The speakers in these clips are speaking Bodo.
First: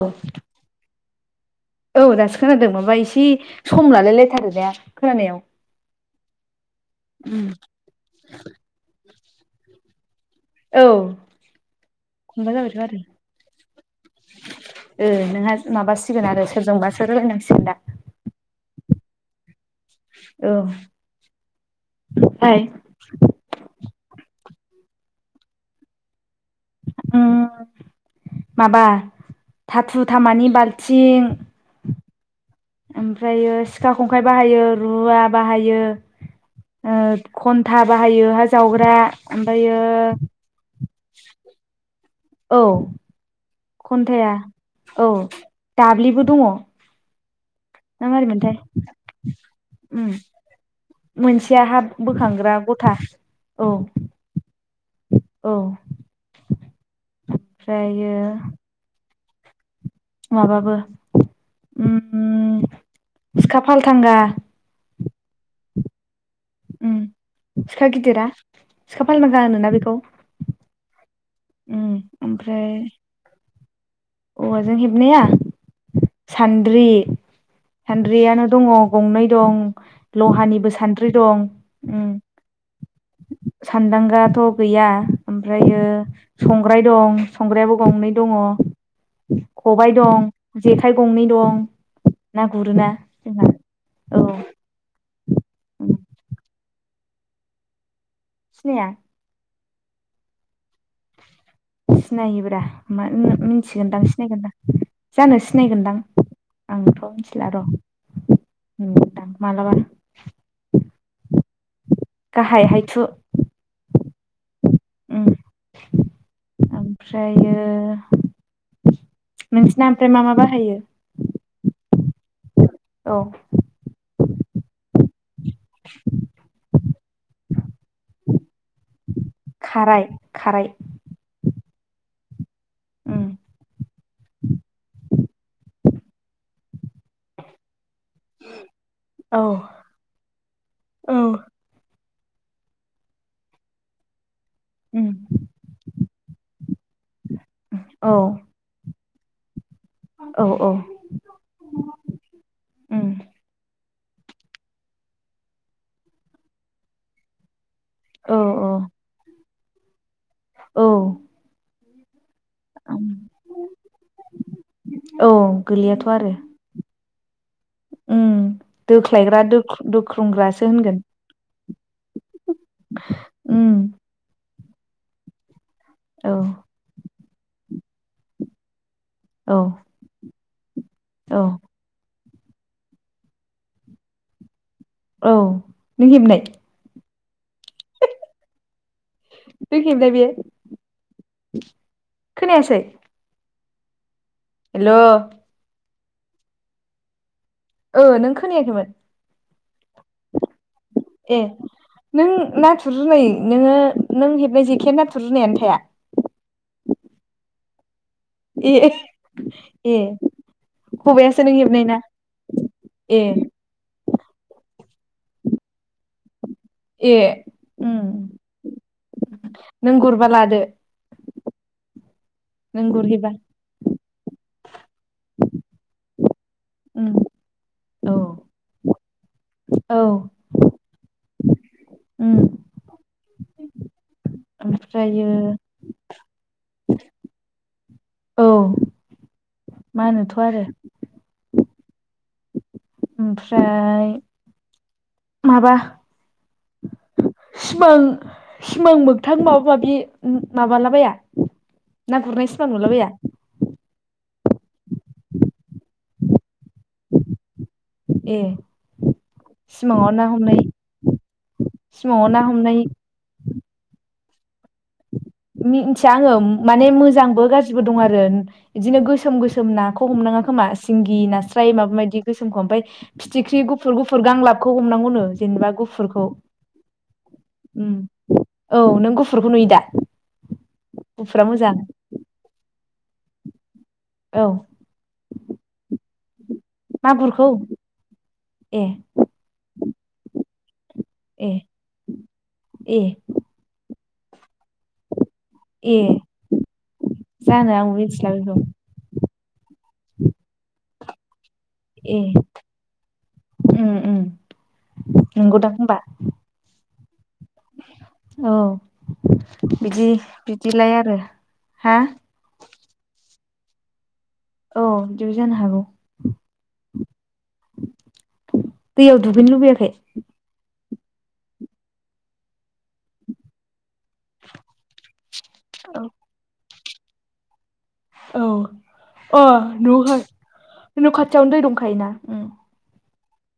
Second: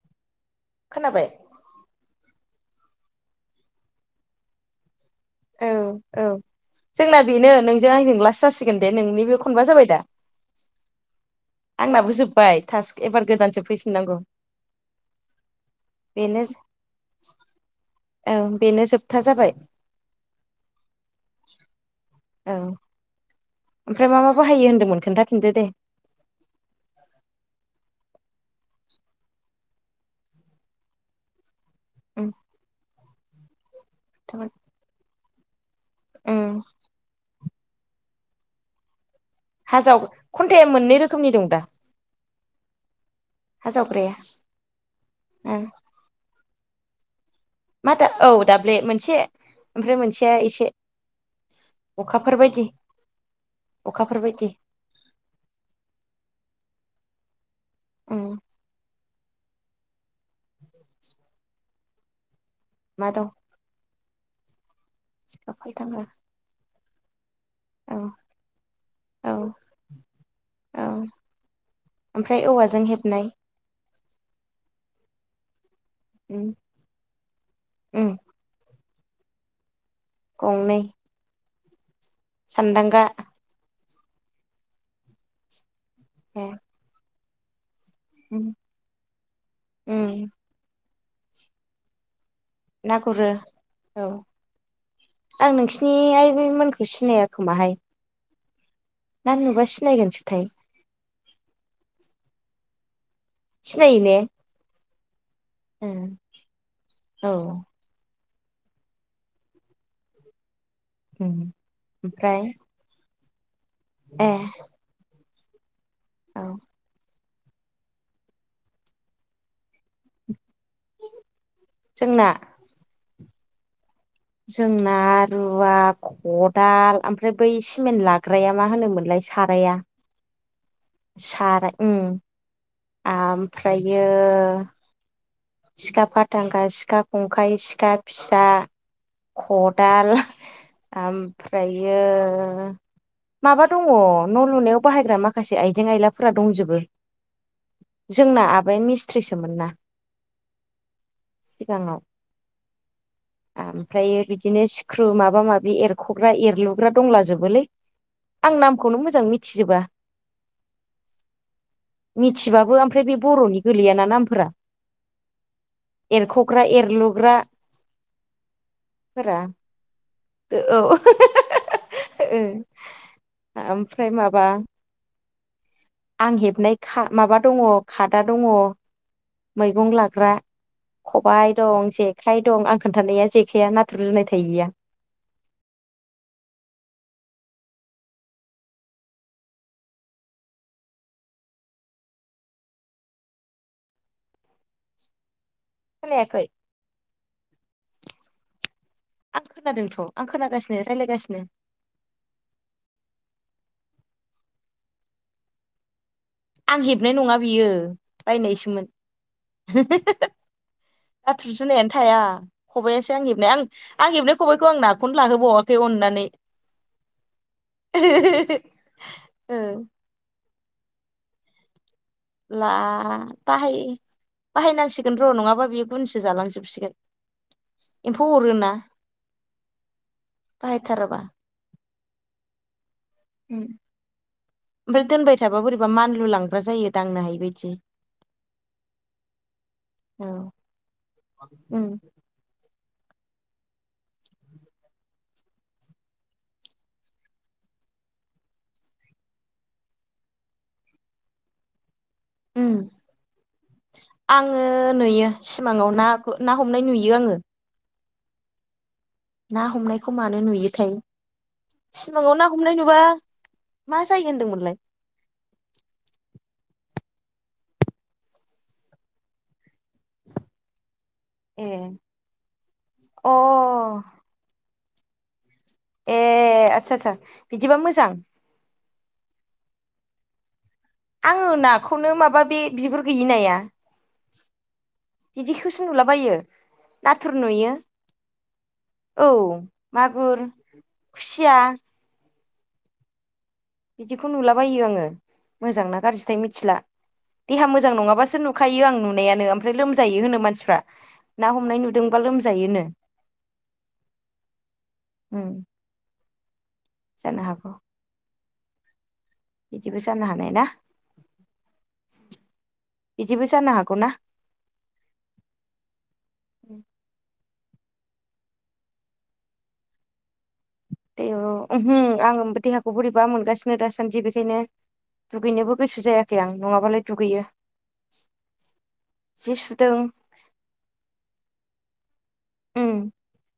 औ। खोनाबाय? दासो खोनादों माबा इसे सम लानो लायथारो जा औ औ जोंना बेनो नोंजों आंजों लास जासिगोन दे नोंनि बे खनबा जाबाय दा। औ आंनाबो हमबा जोब्बाय जाबायथ' आरो थास्क एबार गोदानसो फैफिननांगौ। ओ नोंहा माबासिगोन आरो सोरजोंबासो रालायनांसिगोन दा। ओं बेनो जोबथा जाबाय। औ औ हाय ओमफ्राय मा मा बाहायो होनदोंमोन खोन्थाफिनदो दे? उम माबा थाथु थामानि बाल्थिं ओम। ओमफ्रायो सिखा खंखाइ बाहायो रुवा बाहायो उम ओ खन्था बाहायो हा जावग्रा ओमफ्रायो हाजाव खन्थाया मोननै रोखोमनि दं दा? औ हा जावग्राया खन्थाया औ ओं दाब्लिबो दङ। मा ना दा औ मारैमोनथाय दाब्ले मोनसे ओमफ्राय उम मोनसेया एसे मोनसेया हा अखाफोर बोखांग्रा बायदि गथा। औ। औ अखाफोर बायदि उम ओमफ्रायो माबाबो ओम सिखा खाफालथांगा सिखा फालथांगा उम सिखा गिदिरा सिखा फालथांगा औ होनोना बेखौ औ उम ओमफ्राय औवाजों हेबनाय औवाजों हेबनाया उम सानद्रि उम सानद्रियानो दङ। गंनै दं लहानिबो सान्द्रि दं ओम सान्दांगा सान्दांगाथ' गैया ओमफ्रायो ए संग्राय दं संग्रायाबो गंनै दङ खबाइ दं उम जेखाइ गंनै दं। ना गुरोना ना गुरो जोंहा। औ। आं नोंसिनि आइ बे मोनखौ सिनाया खोमाहाय सिनाया? ना नुबा सिनायगोनसोथाय सिनायोब्रा मा नों सिनायो मिथिगोनदां ने सिनायगोनदां जानो ओ सिनायगोनदां आंथ' औ मिथिला र' नुदोंदां मालाबा ओम ओमफ्राय गाहाय हायथु ए उम औ ओमफ्रायो नोंसिना ओमफ्राय मा मा बा जोंना औ जोंना रुवा खदाल ओमफ्राय बै सिमेन्ट लाग्रा या मा होनोमोनलाय खाराय खाराय सारा ओम उम आमफ्रायो सिखा फाथांगा सिखा खंखाइ सिखा फिसा औ खदाल औ आमफ्रायो माबा दङ न' लुनायाव उम बाहायग्रा माखासे आइजें आयलाफोरा दंजोबो औ जोंना आबाया मिस्थ्रिसोमोन ना औ औ सिगाङाव उम ओम ओमफ्रायो बिदिनो सिख्रु माबा माबि एरख'ग्रा एरलुग्रा दंलाजोबोलै औ आं औ नामखौनो मोजां मिथिजोबा औ मिथिबाबो उम ओमफ्राय बे बर'नि गोलैयाना नामफोरा औ गोलैयाथ' आरो एरख'ग्रा एरलुग्राफोरा उम दोख्लायग्रा दोख्रोंग्रासो होनगोन ओह उम ओमफ्राय माबा औ आं हेबनाय खा माबा दङ खादा दङ औ मैगं लाग्रा औ खबाइ दं जेखाइ दं आं खोनथानाया जेखाइआ नाथुर जुनाय थायैया औ नों हेबनाय हे हे नों हेबनाय बियो खोनायासै हेल' खोनायाखै ओ नों खोनायाखैमोन आं खोनादोंथ' आं खोनागासिनो रायलायगासिनो ए नों नाथुर जुनाय नोङो नों हेबनाय जेखा नाथुर जुनायानो थाया आं हेबनाय नङा बियो ए बायनायसोमोन हो ए हो हो खबायासो नाथुर नों हेबनाय जुनायानो ना थाया खबाइआसो ए आं हेबनाय आं आं हेबनाय खबाइखौ आं बेखौनो लाहोबावाखै अननानै ए उम ओ नों गुरबा लादो। ला नों गुरहैबा बाहाय बाहायनांसिगोन र' नङाबा बेयो गुनसो जालांजोब सिगोन उम औ एम्फौ अरो ना। औ उम उम ओमफ्राय ओमफ्रायो दोनबाय थाब्ला बैरैबा मानलु लांग्रा जायो दांनो हायै बादि औ औ मानोथ' आरो उम ओमफ्राय माबा [inaudible] सिमां सिमां मोगथां माबा माबि माबालाबाया ना गुरनाय सिमां उम नुलाबाया आङो नुयो सिमाङाव ना गु ना हमनाय नुयो आङो ए। ना सिमाङाव हमनायखौ ना मानो हमनाय नुयोथाय सिमाङाव ना हमनाय नुबा मा जायो होनदोंमोनलाय? मिथिया आङो माने मोजांबो गाज्रिबो दं आरो बिदिनो गोसोम गो सोम नाखौ हमनाङा खोमा सिंगि ए नास्राय माबा मायदि गोसोमखौ ओमफ्राय अ फिथिख्रि गुफुर गुफुर गांलाब खौ हमनांगौनो जेनेबा ए गुफुरखौ आदसा आदसा बिदिबा उम मोजां औ नों गुफुरखौ नुयो दा? गुफुरा आङो मोजां नाखौनो माबा बे बिबुर गैयि नाया औ बिदिखौसो नुलाबायो। नाथुर मागुरखौ नुयो ए औ मागुर ए खुसिया ए। बिदिखौ नुलाबायो आङो ए मोजांना गाज्रिथाय मिथिला। देहा जानो मोजां आंबो मिथिला नङाबासो बेखौ नुखायो आं नुनायानो ओमफ्राय लोमजायो होनो मानसिफ्रा। ना हमनाय नुदोंबा ए लोमजायोनो उम उम। नंगौ उम दां होनोमबा। जानो हागौ। औ बिदिबो बिदि जानो हानाय ना बिदिलाय आरो हा? बिबो जानो हागौ ना? औ बिबो जानो हागौ! [inaudible] दैयाव दुगैनो लुबैयाखै दे ओ ओहु आं देहाखौ बोरैबा मोनगासिनो दासान्दि बेखायनो दुगैनोबो औ गोसो जायाखै आं नङाबालाय दुगैयो। औ अ जि सुदों नुह न' खाथियावनो दै दंखायोना। उम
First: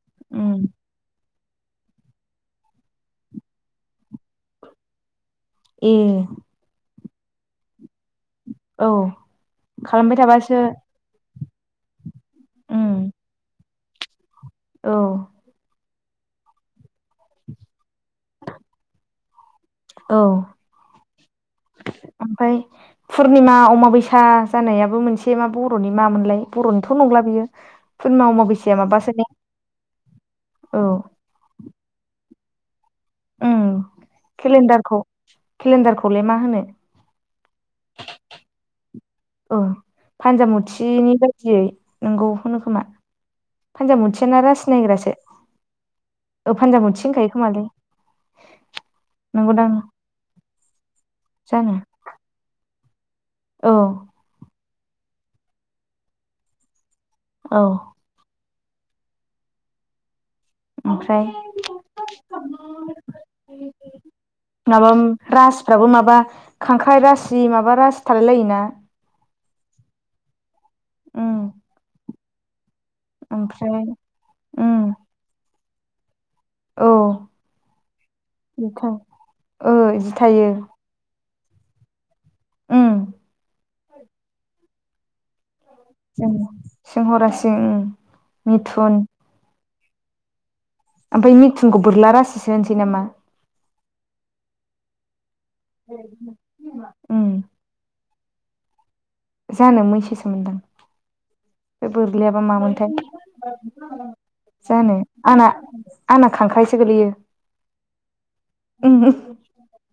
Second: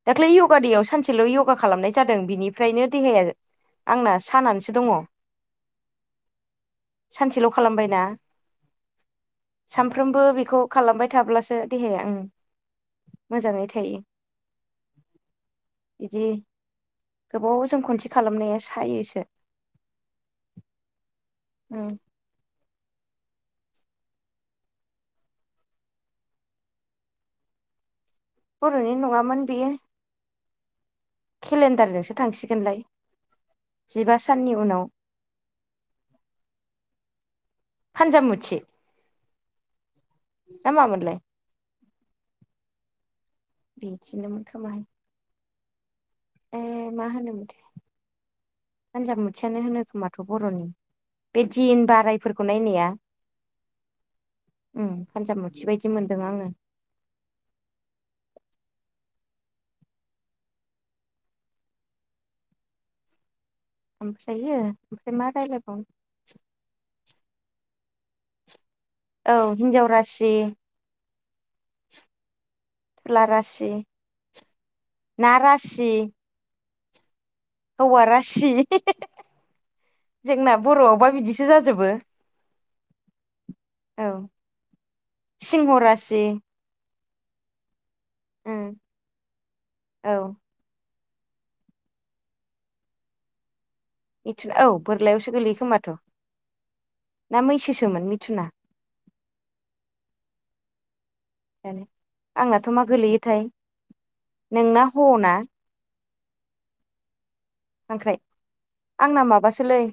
दाख्लै उम योगा दैयाव सानसेल' यो गा खालामनाय जादों बिनिफ्रायनो देहाया आंना सानानानैसो दङ'। ए। सानसेल' खालामबायना औ खालामबाय सानफ्रोमबो थाबासो बेखौ खालामबाय थाब्लासो देहाया ओं उम मोजाङै थायो। औ। बिदि गोबाव जों खनसे खालामनाया सायोसो। औ ओमफ्राय पुर्निमा अमाबैसा जानायाबो मोनसे मा बर'नि माोनलाय बर'निथ' नंला बियो फुर्निमा अमाबैसा बर'नि माबासो ने नङामोन बेयो औ केलेन्डारजोंसो थांसिगोनलाय उम जिबा साननि उनाव केलेन्डारखौ केलेन्डारखौलाय मा होनो? फानजामुथि ओं ना फानजामुथिनि मामोनलाय बायदियै नोंगौ होनो खोमा! फान्जामुथि यानो‌ बिदिनोमोन रासि खोमाहाय नायग्रासो ओ फानजामुथि होनखायो खोमालोय! फानजाब मुथियानो होनो खोमाथ' बरनि बे जानो दिन बारायफोरखौ नायनाया। औ। उम फानजामुथि बायदि मोनदों आङो। औ। ओमफ्राय ओमफाय माबा मा रासिफ्राबो माबा खांख्राइ रासि माबा रासि थालाय लायो ना? औ हिन्जाव रासि उम। [inaudible] थुला रासि ना ओमफ्राय उम रासि, [inaudible] ना रासि औ। हौवा रासि बिदि ओ बिदि [inaudible] थायो जोंना बर आवबा बिदिसो जाजोबो। उम। औ [inaudible] सिंह रासि। जों सिंह रासि उम उम मिथुन औ। ओमफ्राय मिथुनखौ बोरला रासिसो होनसै नामा? मिथुन औ बोरलायावसो गोलैयो खोमाथ' उम ना मैसोसोमोन मि मिथुना? जानो मैसो सोमोन्दां। जानो बे बोरलायाबा आंनाथ' मा मामोनथाय गोलैयोथाय [inaudible] नोंना जानो हना आना आंना खांख्राइसो गोलैयो। खांख्राय उम आंना माबासोलै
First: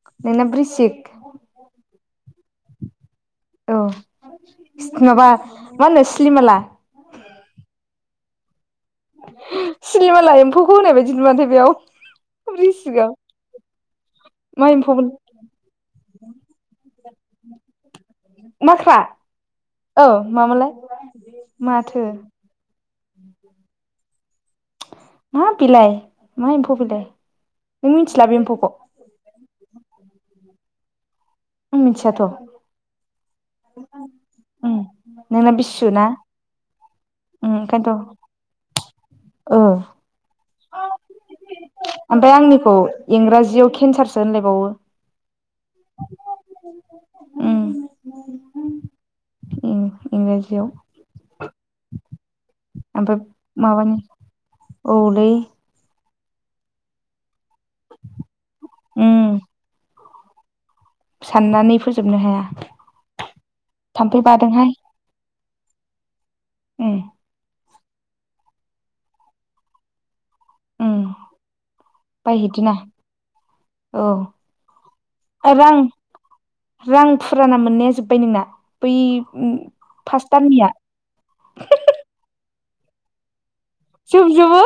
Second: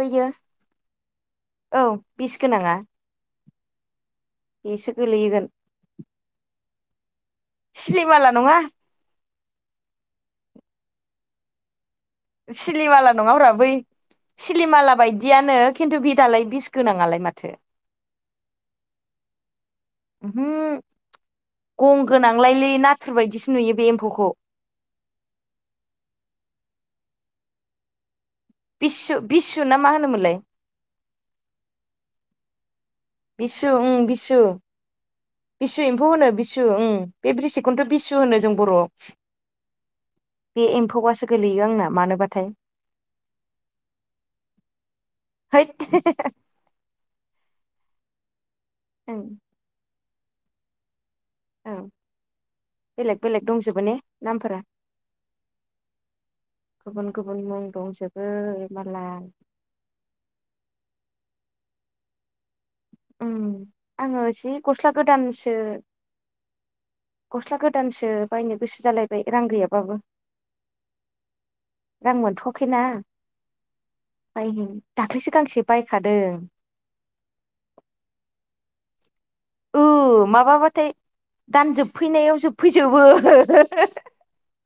बैयो नोंना बृसिक [inaudible] औ बिस गोनाङा औ बेसो [inaudible] माबा गोलैगोन मा होनो सिलिमाला। सिलिमाला नङा। सिलिमाला एम्फौखौ होनाय बायदि नुवानथाय बेयाव। बृसिकआव सिलिमाला नङाब्रा बै मा सिलिमाला एम्फौमोन बायदियानो खिन्थु बे दालाय बिस गोनाङालाय माथो। माख्रा औ [inaudible] उमहु मामोनलाय गं माथो गोनांलायलै ना थुर बायदिसो नुयो बे एम्फौखौ। मा बिलाय मा एम्फौ बिलइ नों मिथिला बे एम्फौखौ? बिस्वु ना मा होनोमोनलाय? आं मिथियाथ'। बिस्वु उं बिस्वु। नोंना बिसु ना एम्फौ होनो बिसु ओं बे उम ब्रिसिकखौनोथ ओंखायनोथ' बिसु होनो जों बर'आव। ओ। बे एम्फौआसो गोलैयो आंना [inaudible] ओमफ्राय मानोबाथाय आंनिखौ इंराजियाव केन्सारसो होनलायबावो। हैद [unintelligible] [inaudible] उम ओं। उम इंराजियाव? औ [inaudible] बेलेग ओमफाय बेलेग दंजोबो ने माबानि नामफोरा औलै। गुबुन गुबुन मुं दंजोबो उम मालाय। ‌ साननानै फोजोबनो हाया। उम थाम्फै आङो जि गस्ला गोदानसो ए। गस्ला गोदानसो बायनो गोसो जालायबाय रां गैयाबाबो। [inaudible] उम रां बायहैदिना मोनथ'वाखैना। औ बायनो दाख्लैसो गांसे रां बायखादों। रां फुराना मोननाया जोबबाय नोंना बै औ फास दाननिया माबाबाथाय दान जोबफैनायाव जोबफैजोबो। जोबजोबो?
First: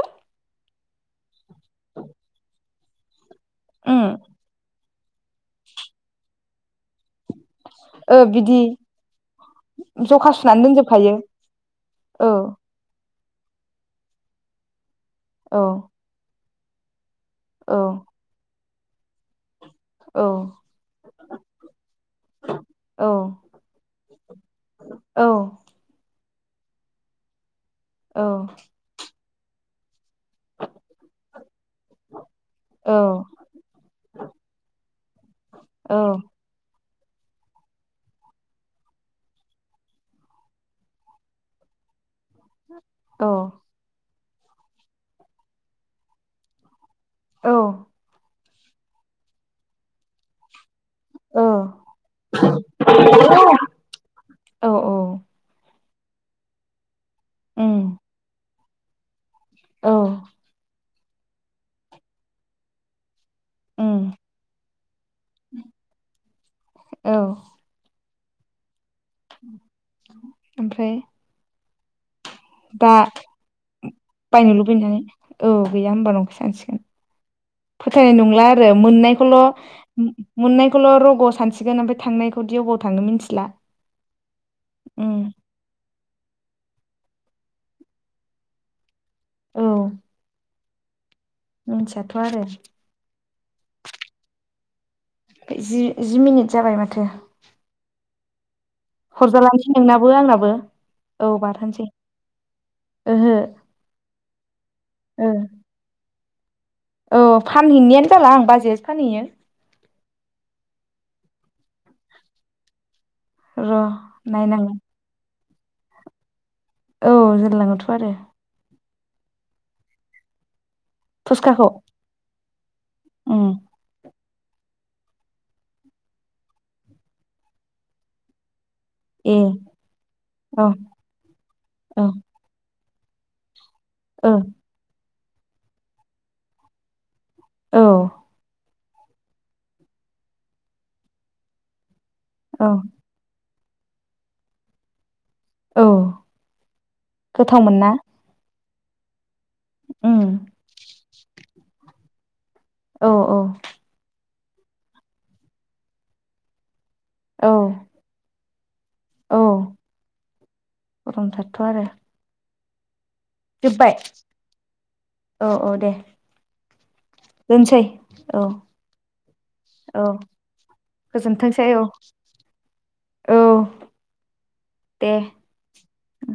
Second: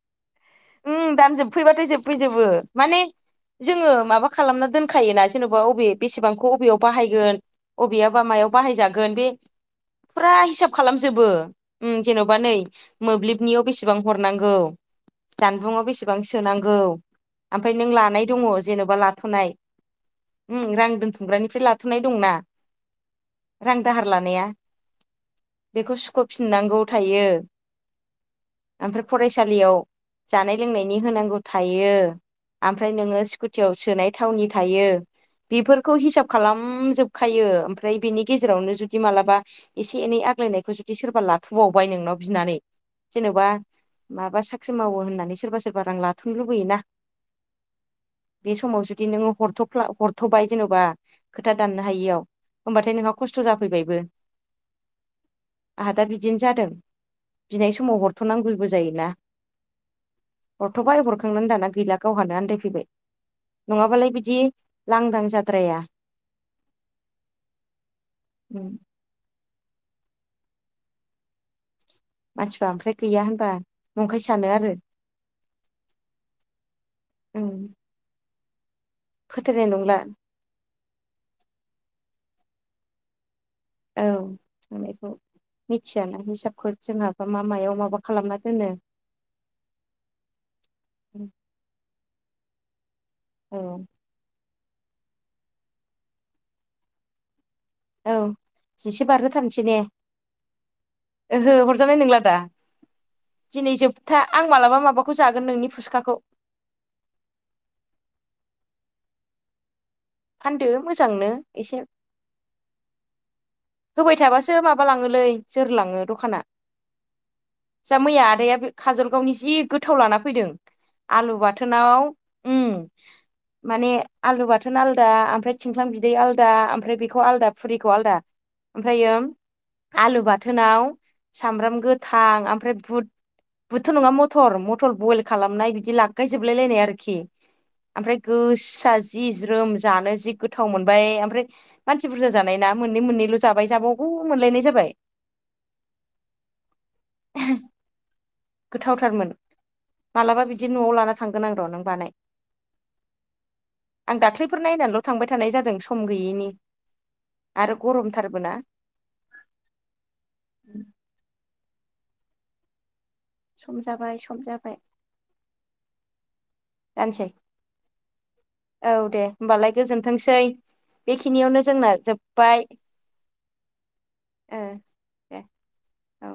उ दान जोबफैबाथाय जोबफैजोबो माने जोङो उम माबा खालामना दोन दोनखायोना जेनेबा बबे बेसेबांखौ बबेयाव बाहायगोन ओ अबेयाबा मायाव बिदि बाहायजागोन बे फुरा जखा सुनानै हिसाब दोनजोबखायो खालामजोबो उम औ जेन'बा नै मोब्लिबनियाव बेसेबां हरनांगौ औ जानबुंआव बेसेबां सोनांगौ। ओमफ्राय औ नों लानाय दङ जेन'बा लाथ'नाय औ उम रां दोनथुमग्रानिफ्राय लाथ'नाय दंना औ रां दाहार लानाया। औ। सुखु फिननांगौ थायो। औ ओमफ्राय फरायसालियाव जानाय लोंनायनि होनांगौ थायो। ओमफ्राय नोङो स्कुटियाव सोनाय थावनि थायो बेफोरखौ औ हिसाब खालामजोब खायो ओमफ्राय बेनि गेजेरावनो जुदि मालाबा एसे एनै आग्लायनायखौ जुदि सोरबा लाथुबावबाय नोंनाव बिनानै जेनेबा माबा साख्रि मावो होननानै सोरबा सोरबा रां लाथ'नो लुबैयोना। औ बे समाव जुदि नोङो हरथ'फला हरथ'बाय जेन'बा। औ खोथा दाननो हायियाव होमबाथाय नोंहा खस्थ' जाफैबायबो। औ औ आंहा दा बिदिनो जादों, बिनाय उम समाव हरथ'नांगौबो जायोना। औ हरथबाय हरखांनानै दाना गैला गावहानो आनन्दायफैबाय। नङाबालाय उम बिदि लांदां जाद्राया। औ उम ओमफ्राय मानसिफ्रा दा ओमफ्राय गैया होनबा नंखाय सानो बायनो आरो लुबैनानै औ गैया हबा नंखौ सानसिगोन। उम फोथायनाय नंला आरो मोननायखौल' फोथायनाय नंला मोननायखौल' रग' सानसिगोन ओमफ्राय थांनायखौ दि ओबाव थाओ मिथिला। औ आं बेखौ उम मिथियाना हिसाबखौ जोंहा। बा मा मायाव माबा खालामना दोनो। औ उम मिथियाथ' आरो औ जि जि मिनिट जाबाय माथो। औ जिसे बारहो थारनिसै हरजालानोसै ने नोंनाबो आंनाबो औ ओहो बाथारनोसै हरजानाय नंला दा। ओहो दिनै जोबथा आं मालाबा माबाखौ जागोन ओ नोंनि फुसखाखौ। औ फानहैनायानो जाला आं बाजैयासो फानहैयो। फानदो मोजांनो एसे र' होबाय थाबासो नायनांगोन माबा लाङोलै जोरलाङो दखाना। औ जोंलाङावथ' जा आरो। मैया आदाया बे काजलगावनि जि गोथाव लाना फैदों आलु फुसखाखौ बाथोनाव उम। उम माने आलु बाथोन आलदा ओमफ्राय थिंख्लां बिदै आलदा ओमफ्राय बेखौ आलदा फुरिखौ आलादा। ओमफ्रायो उम ए आलु औ बाथोनाव सामब्राम औ गोथां ओमफ्राय बुद बुदथ' नङा औ मटर मटर बयल खालामनाय बिदि लागगायजोबलाय लायनाय आरोखि। औ ओमफ्राय गोसा जि ज्रोम जानो जि गोथाव मोनबाय ओमफ्राय मानसि बुरजा जानाय औ ना मोननै मोननैल' जाबाय जाबावगौ मोनलायनाय जाबाय। औ गोथावमोन ना। गोथावथारमोन उम मालाबा बिदि न'आव लाना थांगोन आं र' नों बानाय औ औ आं दाख्लैफोर नायनानैल' थांबाय थानाय जादों सम गैयिनि औ आरो गर औ गरमथारथ'आरो। सम जोबबाय जाबाय सम औ औ दे। जानोसै दोनसै औ दे होनोमबालाय औ गोजोनथोंसै। बेखिनियावनो गोजोनथोंसै औ जोंना जोब्बाय औ। ओ दे औ